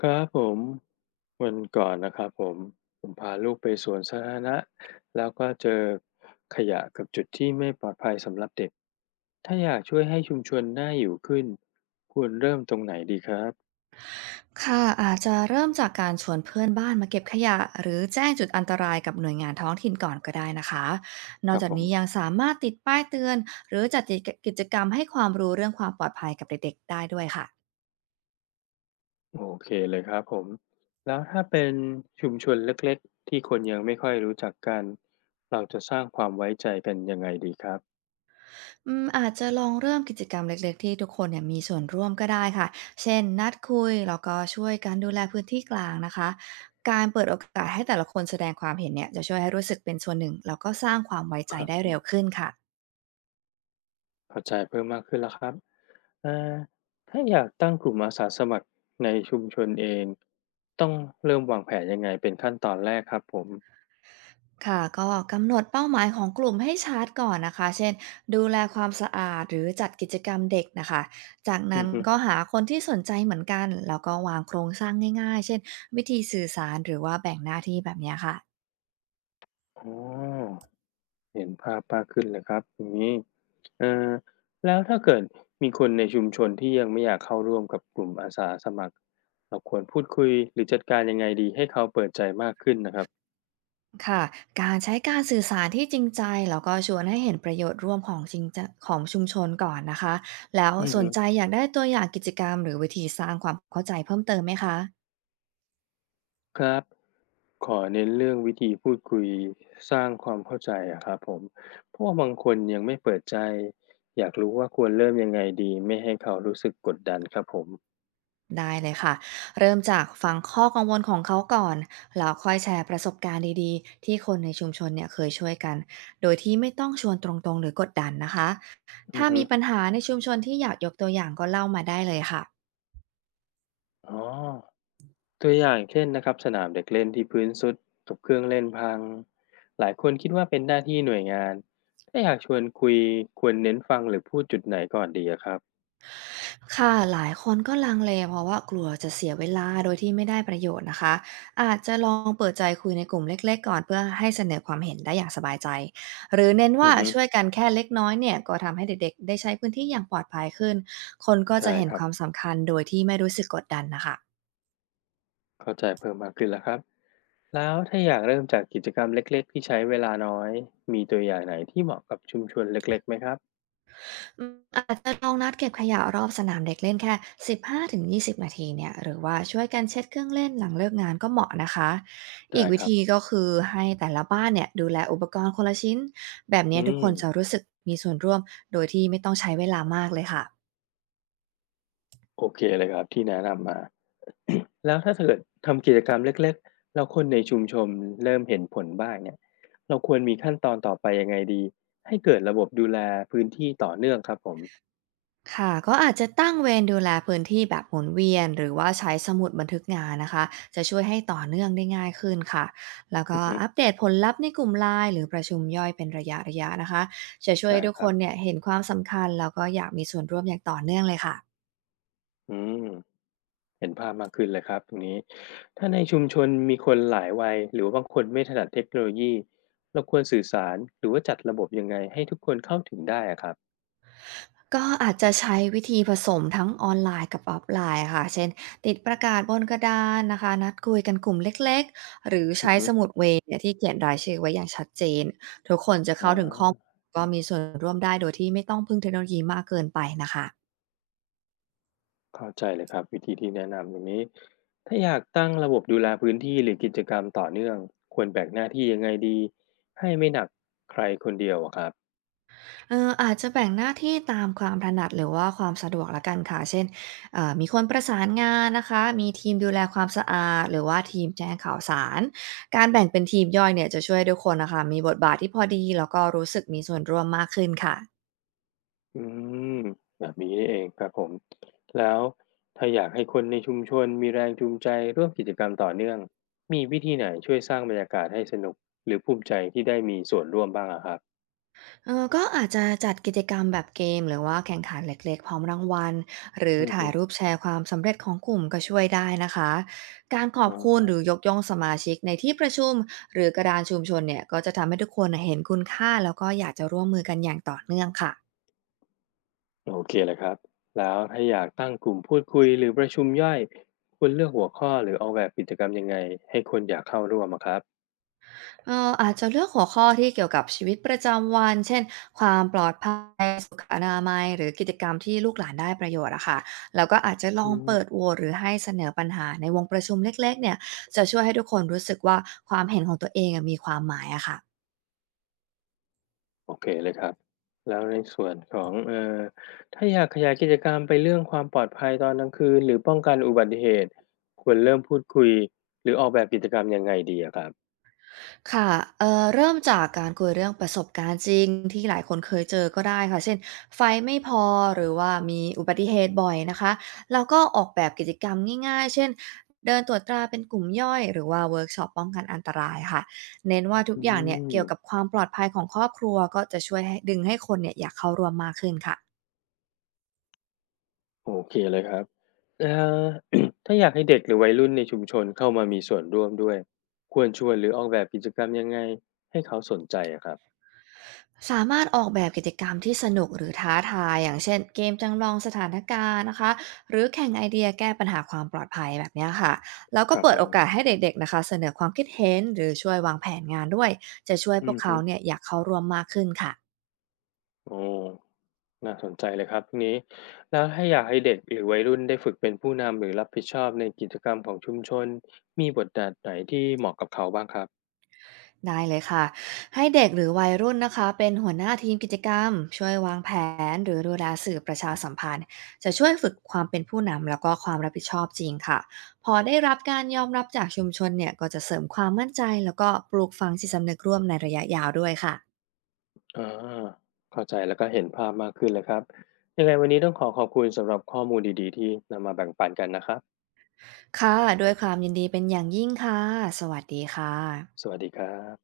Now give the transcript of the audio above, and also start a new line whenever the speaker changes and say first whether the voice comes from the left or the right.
left: ครับผมวันก่อนนะครับผมผมพาลูกไปสวนสาธารณะแล้วก็เจอขยะกับจุดที่ไม่ปลอดภัยสำหรับเด็กถ้าอยากช่วยให้ชุมชนน่าอยู่ขึ้นควรเริ่มตรงไหนดีครับ
right: ค่ะอาจจะเริ่มจากการชวนเพื่อนบ้านมาเก็บขยะหรือแจ้งจุดอันตรายกับหน่วยงานท้องถิ่นก่อนก็ได้นะคะน
left: ค
right: อก
left: รับ
right: จาก
left: ผม
right: นี้ยังสามารถติดป้ายเตือนหรือจัดกิจกรรมให้ความรู้เรื่องความปลอดภัยกับเด็กๆได้ด้วยค่ะ
left: โอเคเลยครับผมแล้วถ้าเป็นชุมชนเล็กๆที่คนยังไม่ค่อยรู้จักกันเราจะสร้างความไว้ใจกันยังไงดีครับ
right: อืมอาจจะลองเริ่มกิจกรรมเล็กๆที่ทุกคนเนี่ยมีส่วนร่วมก็ได้ค่ะเช่นนัดคุยแล้วก็ช่วยกันดูแลพื้นที่กลางนะคะการเปิดโอกาสให้แต่ละคนแสดงความเห็นเนี่ยจะช่วยให้รู้สึกเป็นส่วนหนึ่งแล้วก็สร้างความไว้ใจ
left: ครั
right: ได้เร็ว
left: บ
right: ขึ้นค่ะ
left: เข้าใจเพิ่มมากขึ้นแล้วครับเอ่อถ้าอยากตั้งกลุ่มอาสาสมัครในชุมชนเองต้องเริ่มวางแผนยังไงเป็นขั้นตอนแรกครับผม
right: ค่ะก็กำหนดเป้าหมายของกลุ่มให้ชัดก่อนนะคะเช่นดูแลความสะอาดหรือจัดกิจกรรมเด็กนะคะจากนั้
left: อื
right: น
left: อฮึ
right: ก็หาคนที่สนใจเหมือนกันแล้วก็วางโครงสร้างง่ายๆเช่นวิธีสื่อสารหรือว่าแบ่งหน้าที่แบบเนี้ยค่ะ
left: อ๋อเห็นภาพมากขึ้นเลยครับอย่างนี้เอ่อแล้วถ้าเกิดมีคนในชุมชนที่ยังไม่อยากเข้าร่วมกับกลุ่มอาสาสมัครเราควรพูดคุยหรือจัดการยังไงดีให้เขาเปิดใจมากขึ้นนะครับ
right: ค่ะการใช้การสื่อสารที่จริงใจแล้วก็ชวนให้เห็นประโยชน์ร่วมของจริงจะของชุมชนก่อนนะคะแล้ว
left: อือ
right: สน
left: ฮึ
right: ใจอยากได้ตัวอย่างกิจกรรมหรือวิธีสร้างความเข้าใจเพิ่มเติมไหมคะ
left: ครับขอเน้นเรื่องวิธีพูดคุยสร้างความเข้าใจอะครับผมเพราะว่าบางคนยังไม่เปิดใจอยากรู้ว่าควรเริ่มยังไงดีไม่ให้เขารู้สึกกดดันครับผม
right: ได้เลยค่ะเริ่มจากฟังข้อกังวลของเขาก่อนแล้วค่อยแชร์ประสบการณ์ดีๆที่คนในชุมชนเนี่ยเคยช่วยกันโดยที่ไม่ต้องชวนตรงๆหรือกดดันนะคะ
left: อือ
right: ถ้า
left: ฮึ
right: มีปัญหาในชุมชนที่อยากยกตัวอย่างก็เล่ามาได้เลยค่ะ
left: อ๋อตัวอย่างเช่นนะครับสนามเด็กเล่นที่พื้นสุดกับเครื่องเล่นพังหลายคนคิดว่าเป็นหน้าที่หน่วยงานถ้าอยากชวนคุยควรเน้นฟังหรือพูดจุดไหนก่อนดีอะครับ
right: ค่ะหลายคนก็ลังเลเพราะว่ากลัวจะเสียเวลาโดยที่ไม่ได้ประโยชน์นะคะอาจจะลองเปิดใจคุยในกลุ่มเล็กๆก่อนเพื่อให้เสนอความเห็นได้อย่างสบายใจหรือเน้น
left: อื
right: ว่า
left: อฮึ
right: ช่วยกันแค่เล็กน้อยเนี่ยก็ทำให้เด็กๆได้ใช้พื้นที่อย่างปลอดภัยขึ้นคนก็จะ
left: ได้
right: เห็น
left: ค
right: ค
left: รับ
right: วามสำคัญโดยที่ไม่รู้สึกกดดันนะคะ
left: เข้าใจเพิ่มมากขึ้นแล้วครับ แล้วถ้าอยากเริ่มจากกิจกรรมเล็กๆที่ใช้เวลาน้อยมีตัวอย่างไหนที่เหมาะกับชุมชนเล็กๆไหมครับ
right: อืมอาจจะลองนัดเก็บขยะรอบสนามเด็กเล่นแค่ 15-20นาทีเนี่ยหรือว่าช่วยกันเช็ดเครื่องเล่นหลังเลิกงานก็เหมาะนะคะอี
left: ได้
right: กวิ
left: ครับ
right: ธีก็คือให้แต่ละบ้านเนี่ยดูแลอุปกรณ์คนละชิ้นแบบเนี้ย
left: อื
right: ทุก
left: ม
right: คนจะรู้สึกมีส่วนร่วมโดยที่ไม่ต้องใช้เวลามากเลยค่ะ
left: โอเคเลยครับที่แนะนำมา แล้วถ้าเกิดทำกิจกรรมเล็กๆแล้วคนในชุมชนเริ่มเห็นผลบ้างเนี่ยเราควรมีขั้นตอนต่อไปยังไงดีให้เกิดระบบดูแลพื้นที่ต่อเนื่องครับผม
right: ค่ะก็อาจจะตั้งเวรดูแลพื้นที่แบบหมุนเวียนหรือว่าใช้สมุดบันทึกงานนะคะจะช่วยให้ต่อเนื่องได้ง่ายขึ้นค่ะแล้วก็
left: อือฮึ
right: อัปเดตผลลัพธ์ในกลุ่มไลน์หรือประชุมย่อยเป็นระยะระยะนะคะจะช่วย
left: ได้
right: ให้ทุก
left: ค
right: ค
left: รั
right: น
left: บ
right: เนี่ยเห็นความสำคัญแล้วก็อยากมีส่วนร่วมอย่างต่อเนื่องเลยค่ะ
left: อืม เห็นภาพมากขึ้นเลยครับตรงนี้ถ้าในชุมชนมีคนหลายวัยหรือว่าบางคนไม่ถนัดเทคโนโลยีเราควรสื่อสารหรือว่าจัดระบบยังไงให้ทุกคนเข้าถึงได้อะครับ
right: ก็อาจจะใช้วิธีผสมทั้งออนไลน์กับออฟไลน์ค่ะเช่นติดประกาศบนกระดานนะคะนัดคุยกันกลุ่มเล็กๆหรือ
left: อื
right: ใช้
left: อฮึ
right: สมุดเวเนี่ยที่เขียนรายชื่อไว้อย่างชัดเจนทุกคนจะ
left: อ
right: เข้าถึงข้อมูล
left: า
right: ก็มีส่วนร่วมได้โดยที่ไม่ต้องพึ่งเทคโนโลยีมากเกินไปนะคะ
left: เข้าใจเลยครับวิธีที่แนะนำตรงนี้ถ้าอยากตั้งระบบดูแลพื้นที่หรือกิจกรรมต่อเนื่องควรแบ่งหน้าที่ยังไงดีให้ไม่หนักใครคนเดียวอะครับ
right: อาจจะแบ่งหน้าที่ตามความถนัดหรือว่าความสะดวกแล้วกันค่ะเช่นมีคนประสานงานนะคะมีทีมดูแลความสะอาดหรือว่าทีมแจ้งข่าวสาร การแบ่งเป็นทีมย่อยเนี่ยจะช่วยให้ทุกคนน่ะค่ะมีบทบาทที่พอดีแล้วก็รู้สึกมีส่วนร่วมมากขึ้นค่ะ
left: อืมแบบนี้นี่เองครับผมแล้วถ้าอยากให้คนในชุมชนมีแรงจูงใจร่วมกิจกรรมต่อเนื่องมีวิธีไหนช่วยสร้างบรรยากาศให้สนุกหรือภูมิใจที่ได้มีส่วนร่วมบ้างอะครับ
right: เออก็อาจจะจัดกิจกรรมแบบเกมหรือว่าแข่งขันเล็กๆพร้อมรางวัลหรือ
left: อือ
right: ถ่า
left: ฮึ
right: ยรูปแชร์ความสำเร็จของกลุ่มก็ช่วยได้นะคะการขอ
left: อ๋
right: บ
left: อ
right: คุณหรือยกย่องสมาชิกในที่ประชุมหรือกระดานชุมชนเนี่ยก็จะทำให้ทุกคนน่ะเห็นคุณค่าแล้วก็อยากจะร่วมมือกันอย่างต่อเนื่องค่ะ
left: โอเคเลยครับแล้วถ้าอยากตั้งกลุ่มพูดคุยหรือประชุมย่อยควรเลือกหัวข้อหรือออกแบบกิจกรรมยังไงให้คนอยากเข้าร่วมอะครับ
right: อาจจะเลือกหัวข้อที่เกี่ยวกับชีวิตประจำวัน เช่นความปลอดภัยสุขอนามัยหรือกิจกรรมที่ลูกหลานได้ประโยชน์อะค่ะแล้วก็อาจจะลอ
left: อื
right: ง
left: ม
right: เปิดโหวตหรือให้เสนอปัญหาในวงประชุมเล็กๆเนี่ย จะช่วยให้ทุกคนรู้สึกว่าความเห็นของตัวเองอะมีความหมายอะค่ะ
left: โอเคเลยครับแล้วในส่วนของถ้าอยากขยายกิจกรรมไปเรื่องความปลอดภัยตอนกลางคืนหรือป้องกันอุบัติเหตุควรเริ่มพูดคุยหรือออกแบบกิจกรรมยังไงดีอะครับ
right: ค่ะเริ่มจากการคุยเรื่องประสบการณ์จริงที่หลายคนเคยเจอก็ได้ค่ะเช่นไฟไม่พอหรือว่ามีอุบัติเหตุบ่อยนะคะแล้วก็ออกแบบกิจกรรมง่ายๆเช่นเดินตรวจตราเป็นกลุ่มย่อยหรือว่าเวิร์กช็อปป้องกันอันตรายค่ะเน้นว่าทุก
left: อื
right: อย่างเนี่ย
left: ม
right: เกี่ยวกับความปลอดภัยของครอบครัวก็จะช่วยให้ดึงให้คนเนี่ยอยากเข้าร่วมมากขึ้นค่ะ
left: โอเคเลยครับเอ่อ ถ้าอยากให้เด็กหรือวัยรุ่นในชุมชนเข้ามามีส่วนร่วมด้วยควรชวนหรือออกแบบกิจกรรมยังไงให้เขาสนใจอะครับ
right: สามารถออกแบบกิจกรรมที่สนุกหรือท้าทายอย่างเช่นเกมจำลองสถานการณ์นะคะหรือแข่งไอเดียแก้ปัญหาความปลอดภัยแบบเนี้ยค่ะแล้วก็
left: ครับ
right: เปิ
left: ผ
right: ดโอ
left: ม
right: กาสให้เด็กๆนะคะเสนอความคิดเห็นหรือช่วยวางแผนงานด้วยจะช่วยพ
left: อื
right: วก
left: อ
right: เขา
left: ฮึ
right: เนี่ยอยากเข้าร่วมมากขึ้นค่ะ
left: โอ้น่าสนใจเลยครับทีนี้แล้วถ้าอยากให้เด็กหรือวัยรุ่นได้ฝึกเป็นผู้นำหรือรับผิดชอบในกิจกรรมของชุมชน มีบทบาทไหนที่เหมาะกับเขาบ้างครับ
right: ได้เลยค่ะให้เด็กหรือวัยรุ่นนะคะเป็นหัวหน้าทีมกิจกรรมช่วยวางแผนหรือดูแลสื่อประชาสัมพันธ์จะช่วยฝึกความเป็นผู้นำแล้วก็ความรับผิดชอบจริงค่ะพอได้รับการยอมรับจากชุมชนเนี่ยก็จะเสริมความมั่นใจแล้วก็ปลูกฝังจิตสำนึกร่วมในระยะยาวด้วยค่ะ
left: อ่าเข้าใจแล้วก็เห็นภาพมากขึ้นเลยครับ ยังไงวันนี้ต้องขอขอบคุณสำหรับข้อมูลดีๆที่นำมาแบ่งปันกันนะครับ
right: ค่ะด้วยความยินดีเป็นอย่างยิ่งค่ะสวัสดีค่ะ
left: สวัสดีครับ